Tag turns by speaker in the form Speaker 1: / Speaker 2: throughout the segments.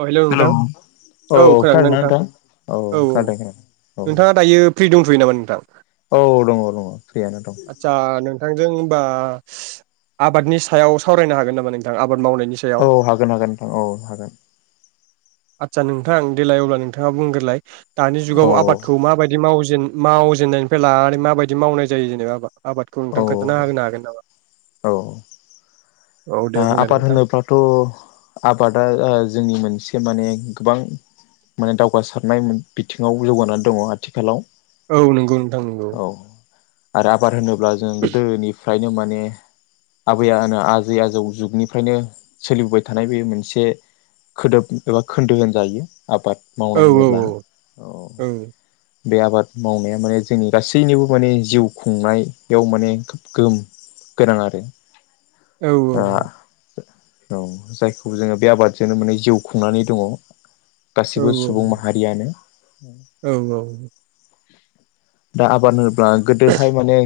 Speaker 1: अ hello
Speaker 2: hello
Speaker 1: नोंथां औ खोनादोंना नोंथां औ औ
Speaker 2: नोंथां
Speaker 1: नोंथाङा दायो। फ्रि दंथ'यो नामा नोंथां?
Speaker 2: औ दङ' दङ' फ्रियानो दं।
Speaker 1: जों होनबा आबादनि सायाव सावरायनो हागोन नामा नोंथां आ
Speaker 2: औ हागोन हागोन नोंथां औ हागोन।
Speaker 1: आदसा नोंथां देलाय अब्ला नोंथाङा बुंग्रोलाय। दानि
Speaker 2: औ
Speaker 1: जुगाव आबादखौ माबायदि मावजेन मावजेननायनिफ्राय लानानै माबायदि मावनाय जायो जेनेबा। आबादखौ
Speaker 2: औ
Speaker 1: नोंथां खोन्थाना होनो हागोन नामा।
Speaker 2: औ।
Speaker 1: औ दे
Speaker 2: ओ
Speaker 1: बुंलाय
Speaker 2: आबाद
Speaker 1: नोंथां
Speaker 2: होनोबाथ' आबादा ओ जोंनि मोन से माने गोबां माने दावगासारनाय बिथिङाव जौगानानै दङ' आथिखालाव।
Speaker 1: औ नंगौ नोंथां नंगौ।
Speaker 2: औ आरो आबाद होनो ब्ला जों गोदोनि फ्रायनो माने आबै जै आजौ जुगनिफ्रायनो सोलिबोबाय थानाय बे मोनसे खोदोब एबा खोन्दो होनजायो। आबाद
Speaker 1: औ
Speaker 2: मावनाय होनोब्ला औ। बे आबाद मावनाया माने जोंनि गासैनिबो माने जिउ खुंनायाव माने खोब गोहोम गोनां आरो।
Speaker 1: औ औ
Speaker 2: ओ
Speaker 1: औ
Speaker 2: औ जायखौ जोङो बे आबादजोंनो माने जिउ खुंनानै दङ।
Speaker 1: औ
Speaker 2: गासिबो सुबुं माहारियानो।
Speaker 1: औ
Speaker 2: दा आबादानो। बा गोदोहाय माने।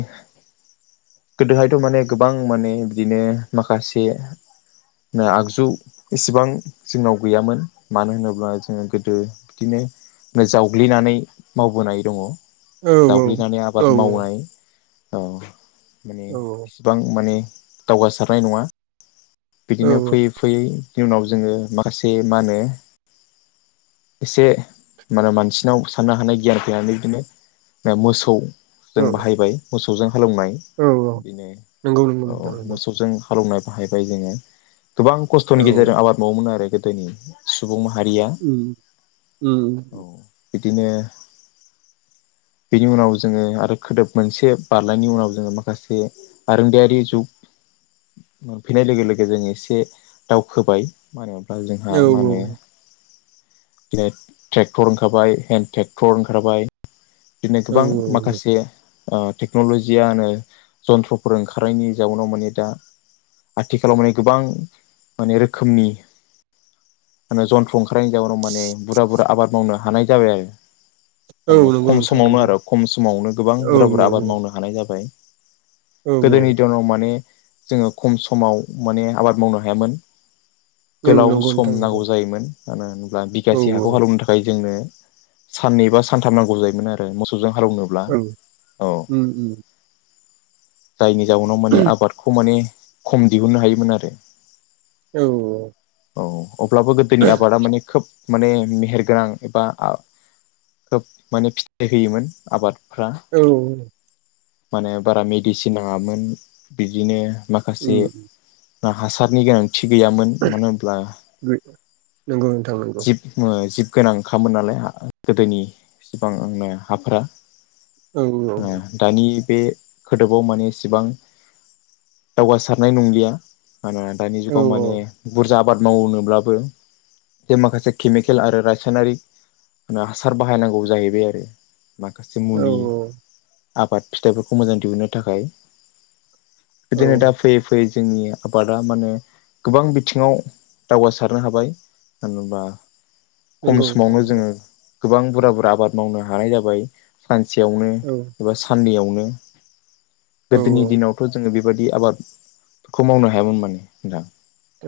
Speaker 2: गोदोहायथ' माने गोबां माने बिदिनो माखासे आगजु इसेबां जोंनाव गैयामोन मानो होनोब्ला जोङो गोदो बिदिनो जावग्लिनानै मावबोनाय दङ। जावग्लिनानै
Speaker 1: औ
Speaker 2: आबाद मावनाय। औ माने इसिबां माने। दावगासारनाय नङा। बिदिनो फैयै फैयै। बिनि उनाव जोङो माखासे मा होनो एसे मा होनो मानसिनाव साननो हानाय गियान फैनानै बिदिनो। मोसौ
Speaker 1: औ
Speaker 2: जों बाहायबाय मोसौ। फुजों‌ हालौनाय
Speaker 1: औ औ
Speaker 2: बिनो
Speaker 1: नंगौ नंगौ
Speaker 2: औ
Speaker 1: नोंथां नंगौ
Speaker 2: मोसौजों। हालौनो बाहायबाय जोंङो गोबां
Speaker 1: औ
Speaker 2: खस्थ'नि गेजेरजों आबाद मावोमोन आरो गोद दैनि सु
Speaker 1: उम उम
Speaker 2: औ बिदिनो बिनि उनाव जोंङो आरो खोदोब मोनसे बारनयनि उनाव जोंङो माखासे आरोंदायारि जुग मोनफैनाय लोगो लोगो जोङो एसे दावखोबाय मा होनो बा जोंहा
Speaker 1: औ
Speaker 2: मा होनो। ग्लेद ट्रेक्टर ओंखारबाय हेन ट्रेक्टर ओंखारबाय। दिनै
Speaker 1: औ
Speaker 2: गोबां माखासे ओ टेक्नलजि आनो जन्थ्रफोर ओंखारनायनि जाउनाव माने दा आथिखालाव माने गोबां माने रोखोमनि मोनो जन्थ्र ओंखा। फ्रायन जावनाव माने बुरा बुरा आब मावनो। हानाय जाबाय आरो।
Speaker 1: औ
Speaker 2: थारमाने
Speaker 1: नंगौ
Speaker 2: खम
Speaker 1: नोंथां
Speaker 2: समावनो
Speaker 1: नंगौ
Speaker 2: आरो खम समावनो गोबां
Speaker 1: औ
Speaker 2: बुरा बुरा आबाद
Speaker 1: औ
Speaker 2: मावनो हानाय जाबाय।
Speaker 1: औ
Speaker 2: गोदोनि
Speaker 1: औ
Speaker 2: दरम माने जोंङो खम समाव माने आबाद मावनो हायामोन।
Speaker 1: ओं
Speaker 2: गोलाव
Speaker 1: नंगौ
Speaker 2: सम
Speaker 1: नोंथां
Speaker 2: नांगौ
Speaker 1: नंगौ
Speaker 2: जायोमोन। [unintelligible] बा
Speaker 1: औ
Speaker 2: बिगासे हाखौ हालौनो थाखाय जोंनो। साननै बा सानथाम नांगौ जाय मोन आरो मोसौ जों हालौनोब्ला
Speaker 1: औ
Speaker 2: औ।
Speaker 1: उम उम
Speaker 2: जायनि जाउनाव माने आबादखौ माने। खम दिहुननो हायोमोन आरो।
Speaker 1: औ।
Speaker 2: औ। अब्लाबो गोदोनि आबादा माने खोब। माने मेहेर गोनां एबा आ खोब माने फिथ एरहोयोमोन आबाद
Speaker 1: औ
Speaker 2: माने बारा मेडिसिन नाङामोन बिदिनो माखासे।
Speaker 1: उम
Speaker 2: आ हासारनि गोनां थि गैयामोन मानो होनब्ला
Speaker 1: नंगौ नोंथां नंगौ
Speaker 2: जिब ओ जिब गोनां खामोन नालाय हा गोदोनि फिफां आंना हाफोरा
Speaker 1: औ
Speaker 2: ओ दानि बे खोदोबाव माने एसेबां दावगासारनाय नंलिया आंना दानि
Speaker 1: औ
Speaker 2: जुगाव मानि बुर जा आबाद मावनोब्लाबो जे माखासे केमिकेल आरो रासायनारिक हासार बाहायनांगौ जाहैबाय आ रो माखासे
Speaker 1: औ
Speaker 2: मुलि आबाद फिथाइफोरखौ मोजां दिहुननो थाखाय
Speaker 1: औ
Speaker 2: बेदिनो दा फैयै फैयै जोंनि आबादा माने गोबां बिथिङाव दावगासारनो हाबाय मानो होनबा खम
Speaker 1: नंगौ नोंथां
Speaker 2: समावनो
Speaker 1: नंगौ
Speaker 2: जोङो गोबां बुरा बुरा आबाद मावनो हानाय जाबाय सान सेयावनो
Speaker 1: औ
Speaker 2: एबा सानदियाव मोनो
Speaker 1: औ
Speaker 2: गोदोनि दिनावथ' जोङो बिब बेबायदि आबादखौ मावनो हायोमोन माने दा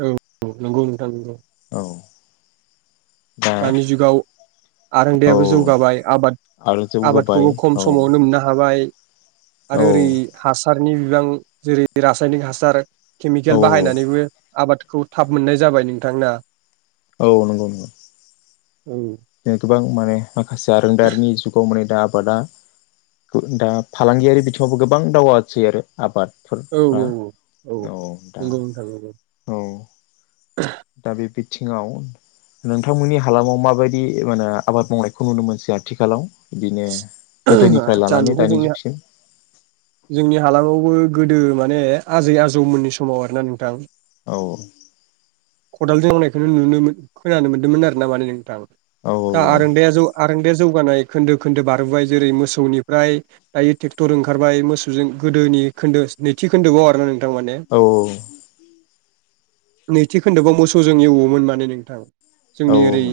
Speaker 1: औ नंगौ नोंथां नंगौ
Speaker 2: अह
Speaker 1: दानि जुगाव
Speaker 2: औ
Speaker 1: आरोंदायाबो जौगाबाय आबाद
Speaker 2: आरो जौगाबाय
Speaker 1: आबादखौबो खम
Speaker 2: औ
Speaker 1: समावनो मोननो हाबाय।
Speaker 2: औ
Speaker 1: आरो ओरै हासार हानि बिबां जेरै रासायनिक हासार
Speaker 2: औ
Speaker 1: केमिकेल बाहायनानैबो आबाद खौ थाब मोननाय जाबाय नोंथांना
Speaker 2: औ नंगौ नंगौ
Speaker 1: औ
Speaker 2: ए गोबां माने माखासे आरोंदारिनि जुगाव माने दा आबादा दा फालांगियारि बिथिङावबो गोबां दावगासै आरो आबाद
Speaker 1: औ औ औ औ नोंगौ नोथां नोंगौ।
Speaker 2: औ दा बे बिथिङाव नोंथांमोननि हालामाव माबायदि माने आबाद मावनायखौ नुनो मोनसै आथिखालाव? बिदिनो गोदोनिफ्राय
Speaker 1: आतसा
Speaker 2: लानानै
Speaker 1: नोंथाङा
Speaker 2: दानि
Speaker 1: जोंनि
Speaker 2: जुगसिम
Speaker 1: जोंनि हालामावबो गोदो माने आजै आजौमोननि समाव आरोना नोंथां
Speaker 2: औ
Speaker 1: खदालजों [unintelligible] खौनो नुनो खोनानो मोनदोंमोन आरोना माने नोंथां।
Speaker 2: औ
Speaker 1: दा आरोंदाया जौ आरोंदाया जौ [unintelligible] नाय खोन्दो खोन्दो बारबोबाय जेरै मोसौनिफ्राय दायो ट्रेक्टर ओंखारबाय मोसौजों गोदोनि खोन्दो नैथि खोन्दोबआव आरो ना नों
Speaker 2: औ औ
Speaker 1: नैथि खोन्दोबआव मोसौजों एवोमोन माने नोंथां।
Speaker 2: औ
Speaker 1: जोंनि ओरै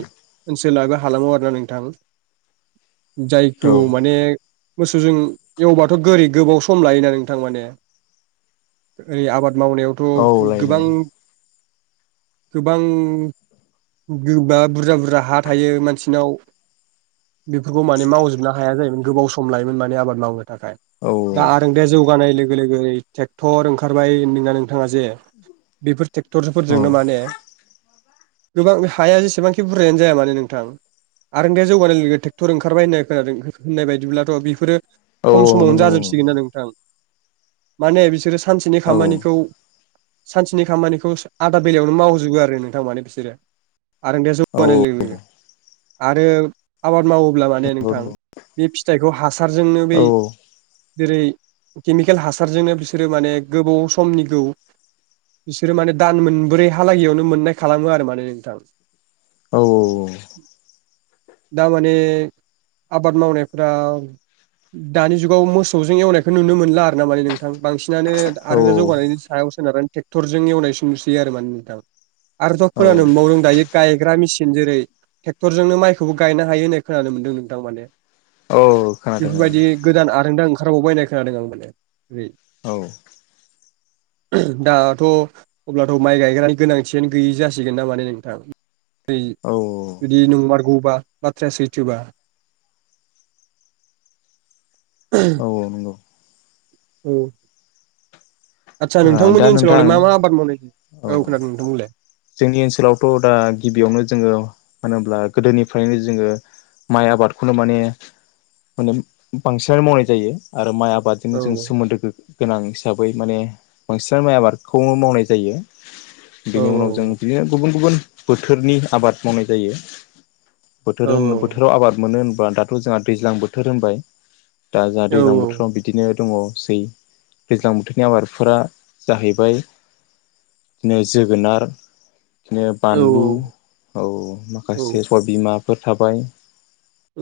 Speaker 1: ओनसो सोल आरो हालामाव आरोना नोंथां
Speaker 2: औ
Speaker 1: जायखौ माने मोसौजों एवबाथ' गोरै ओरै गोबाव सम लायोना नोंथां माने ओरै आबाद मावनायावथ'
Speaker 2: औ लायनो
Speaker 1: गोबां गोबां गोबा बुरजा बुरजा हा थायो मानसिनाव बेफ [unintelligible] खौ माने मावजोबनो हाया जायोमोन गोबाव सम लायोमोन माने आबाद मावनो
Speaker 2: औ
Speaker 1: दा आरोंदाया जौगानाय लोग लोगो लोगो ट्रेक्टर ओंखारबाय होनदोंना नोंथाङा जे बेफोर
Speaker 2: औ
Speaker 1: ट्रेक्टरफोरजोंनो माने गोबां हाया जेसेबांखि बुरजायानो जाया मानो नोंथां आरोंदाया जौगानाय लोगो ओंखारबाय होननाय खोनादों होननाय बायदिब्लाथ' बेफोरो
Speaker 2: औ
Speaker 1: खम समावनो
Speaker 2: नंगौ
Speaker 1: जाजोबसिगोन ना नोंथां। माने बिसोरो सानसेनि
Speaker 2: औ
Speaker 1: खामानिखौ सानसेनि खामानिखौ आदा बेलायावनो मावजोबो आरो नोंथां माने बिसोरो। आरोंदाया
Speaker 2: औ
Speaker 1: जौगानाय लोगो लोगो। आरो आबाद मावो अब्ला माने
Speaker 2: औ
Speaker 1: नोंथां बेनि फिथाइ खौ हास सारजोंनो बै
Speaker 2: औ
Speaker 1: जेरै केमिकेल हासारजोंनो बिसोरो माने गोबाव समनि गौ बिसोरो माने दान मोनब्रै हालागैयावनो मोननाय खालामो आरो माने नोंथां।
Speaker 2: औ औ औ।
Speaker 1: दा माने आबाद मावनायफोरा दानि जुगाव मोसौजों एवनायखौ नुनो मोनला आर ना माने नोंथां बांसिन सिनानो
Speaker 2: औ
Speaker 1: आरो जौगानायनि सायाव [unintelligible] टेक्टरजों एवनायसो नुसयो आरो मान आरोथ'
Speaker 2: औ
Speaker 1: खोनानो मोनबावदों दायो गायग्रा मेसिन जेरै टेक्टरजोंनो माइखौबो गायनो हायो होननाय खोनानो मोन्दों नोंथां माने।
Speaker 2: औ खोनादों
Speaker 1: बेफोरबायदि
Speaker 2: खोनादों
Speaker 1: गोदान आ नोंदां ओंखारबावबाय होननाय खोनादों आं माने ओरै
Speaker 2: औ
Speaker 1: दाथ' अब्लाथ' माइ गायग्रानि गोनांथियानो गैयि जासिगोन ना माने नोंथां। नै
Speaker 2: औ
Speaker 1: जुदि नोंबा गौबा बााथ्रायासै जोबा।
Speaker 2: औ नंगौ
Speaker 1: औ। आदसा
Speaker 2: दा
Speaker 1: नोंथांनि
Speaker 2: नोंथां
Speaker 1: ओनसोलावलाय मा मा आबाद मावनाय औ खोनादों नोंथां बुंलाय।
Speaker 2: जोंनि ओनसोलावथ' दा गिबियावनो जोङो मानो होनोम्ला गोदोनिफ्रायनो जोङो माइ आबादखौनो माने माने बांसिनानो मावनाय जायो आरो माइ आबाद आबादजोंनो
Speaker 1: औ
Speaker 2: जों सोमोन्दोगो गोनां हिसाबै माने बांसिनानो माइ आबादखौ मावनाय जायो।
Speaker 1: औ
Speaker 2: बिनि उनाव जों बिदिनो गुबुन गुबुन बोथोरनि आबाद मावनाय जायो। बोथोर
Speaker 1: औ
Speaker 2: होन
Speaker 1: औ औ।
Speaker 2: बोथोराव आबाद मोनो दाथ' जोंहा दैज्लां बोथोर होनबाय दा जोंहा
Speaker 1: औ
Speaker 2: दैजलां बोथोराव बिदिनो दङ सै दैज्लां बोथोरनि आबादफोरा जाहैबाय बिदिनो जोगोनार बिदिनो
Speaker 1: औ
Speaker 2: बानलु औ
Speaker 1: औ
Speaker 2: माखासे सबिमा थाबाय
Speaker 1: औ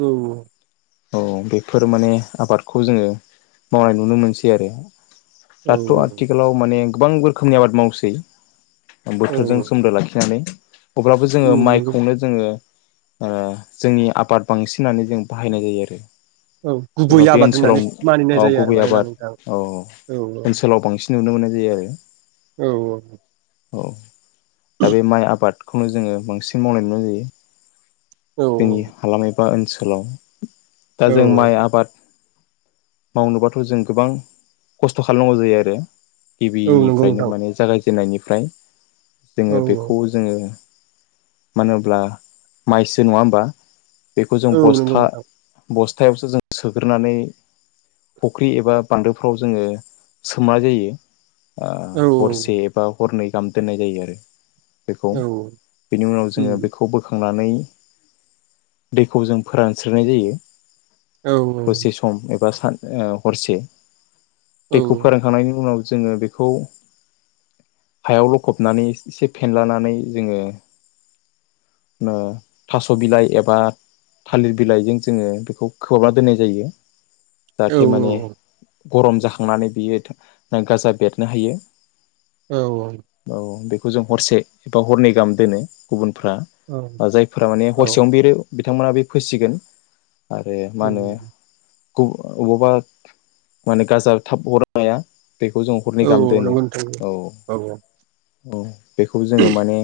Speaker 2: औ बेफोर माने आबादखौ जोङो मावनाय नुनो मोनसै आरो
Speaker 1: औ
Speaker 2: दाथ' आथिखालाव माने गोबां रोखोमनि आबाद मावसै
Speaker 1: औ
Speaker 2: बोथोरजों लाखिनानै अब्लाबो जोङो
Speaker 1: उम नंगौ नोंथां
Speaker 2: माइखौनो जोङो ओ जोंनि आबाद बांसिनानो जों बाहायनाय जायो आरो
Speaker 1: औ गुबै
Speaker 2: एबा बे
Speaker 1: आबाद
Speaker 2: ओनसोलाव
Speaker 1: होननानै
Speaker 2: औ
Speaker 1: मानिनाय जायो आरो
Speaker 2: गुबै
Speaker 1: माने ना
Speaker 2: आबाद
Speaker 1: नोंथां औ औ
Speaker 2: ओनसोलाव बांसिन नुनो मोननाय जायो आरो
Speaker 1: औ औ
Speaker 2: औ दा बे माइ आबाद खौनो जोङो बांसिन मावनाय नुनाय जायो
Speaker 1: औ
Speaker 2: जोंनि हालामाय बा ओनसोलाव दा
Speaker 1: औ
Speaker 2: जों माइ आबाद मावनोबाथ' जों गोबां खस्थ' खालामनांगौ जायो आरो गिबि
Speaker 1: औ नंगौ
Speaker 2: निफ्रायनो
Speaker 1: नोंथां
Speaker 2: माने जागाय जेननायनिफ्राय
Speaker 1: औ
Speaker 2: जोङो बेखौ जोङो मानो होब्ला माइसो नङा होमबा बेखौ जों
Speaker 1: औ नंगौ
Speaker 2: बस्था
Speaker 1: नोंथां
Speaker 2: बस्था यावसो जों सोग्रोनानै फुख्रि एबा बान्दोफ्राव जोङो सोमनाय जायो ओ
Speaker 1: औ
Speaker 2: हरसेबाव हरनै गाहाम दोन्नाय जायो आरो बेखौ
Speaker 1: औ
Speaker 2: बेनि उनाव जोङो
Speaker 1: उम
Speaker 2: बेखौ बोखांनानै दैखौ जों फोरानस्रोनाय जायो
Speaker 1: औ औ
Speaker 2: सा ओ हरसे
Speaker 1: औ
Speaker 2: दैखौ फोरानखांनायनि उनाव जोङो बेखौ हायाव लखबनानै एसे फेनलानानै जोङो ओ थास' बिलाइ एबा थालिर बिलाइजों जोङो बेखौ खोबना दोननाय जायो।
Speaker 1: औ
Speaker 2: जाहाथे माने, गरम जाखांनानै बियो थो गाजा बेरनो हायो।
Speaker 1: औ औ।
Speaker 2: जों हरसे एबा हरनै गाहाम दोनो गुबुन फ्रा
Speaker 1: औ
Speaker 2: जायफ्रा माने हरसेयावनो बेरो बिथांमोना बे फोसिगोन। आरो मा होनो औ अबाबा माने गाजा थाब हरनो हाया। बेखौ जों हरनै गाहाम दोनो औ। औ बेखौ जोङो माने,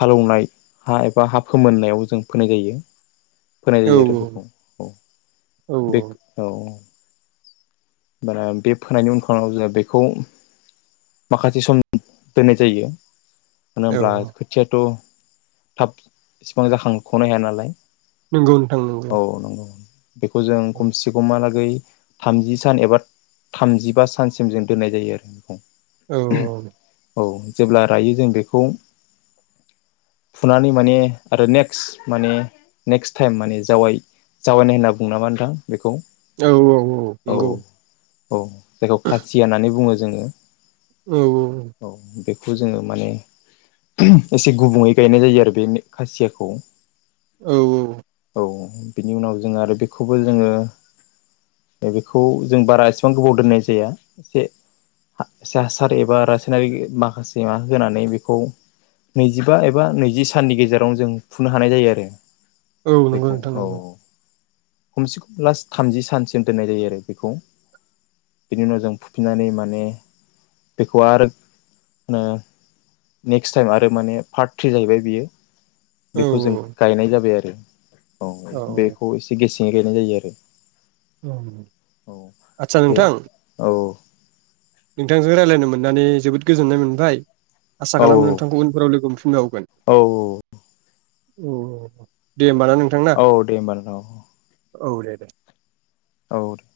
Speaker 2: हालौनाय हा एबा हा फोमोननायाव जों फोनाय जायो। फोनाय जायो आरो बेखौ औ बेख औ। बारा बे फोनायनि उनथाराव जोङो बेखौ माखासे समनि दोननाय जायो। होनोब्ला खोथियाथ' थाब इसिबां जाखांख'नो हायानालाय।
Speaker 1: नोंगौ नोंथां नोंगौ।
Speaker 2: बेखौ जों खमसि खमहा लाग ओइ थामजि सान एबा थामजिबा सानसिम जों दोननाय जायो आरो बेखौ।
Speaker 1: औ औ औ।
Speaker 2: औ जेब्ला रायो जों बेखौ फुनानै माने आरो नेक्स्ट माने नेक्स्ट टाइम माने जावाय जावायनाय होनना बुङो नामा नोंथां? बेखौ
Speaker 1: औ औ औ नंगौ।
Speaker 2: औ औ। जायखौ खासिया होननानै बुङो। जोङो,
Speaker 1: औ औ औ।
Speaker 2: औ दे। खौ जोङो माने उमह एसे गुबुनङै गायनाय जायो आरो बे खासियाखौ।
Speaker 1: औ औ।
Speaker 2: औ बिनि उनाव जों आरो बेखौबो जोङो बेखौ जों बारा एसेबां गोबाव दोननाय जाया एसे हा हासार‌ एबा नारि माखासे माबा होनानै बेखौ नैजिबा एबा नैजि साननि गेजेराव जों फुनो हानाय जायो आरो।
Speaker 1: औ नंगौ
Speaker 2: बेखौ
Speaker 1: नोंथां
Speaker 2: औ
Speaker 1: नंगौ।
Speaker 2: खमसे खम लास थामजि सानसिम दोननाय जायो आरो बेखौ बेनि उनाव जों फुफिननानै माने बेखौ आरो नो नेक्स्ट टाइम आरो माने पार्ट थ्रि जाहैबाय बियो
Speaker 1: औ
Speaker 2: बेखौ जों गायनाय जाबाय आरो अ
Speaker 1: औ
Speaker 2: बेखौ एसे गे गायनाय जायो आरो औ
Speaker 1: आतसा
Speaker 2: बे
Speaker 1: नोंथां
Speaker 2: औ
Speaker 1: नोंथांजों रायज्लायनो मोननानै जोबोद गोजोननाय मोनबाय आसा
Speaker 2: औ
Speaker 1: खालामो नोंथांखौ उनफोराव लोगो मोनफिनबावगोन
Speaker 2: औ
Speaker 1: औ दे होम
Speaker 2: औ दे होमबा
Speaker 1: औ दे- दे
Speaker 2: औ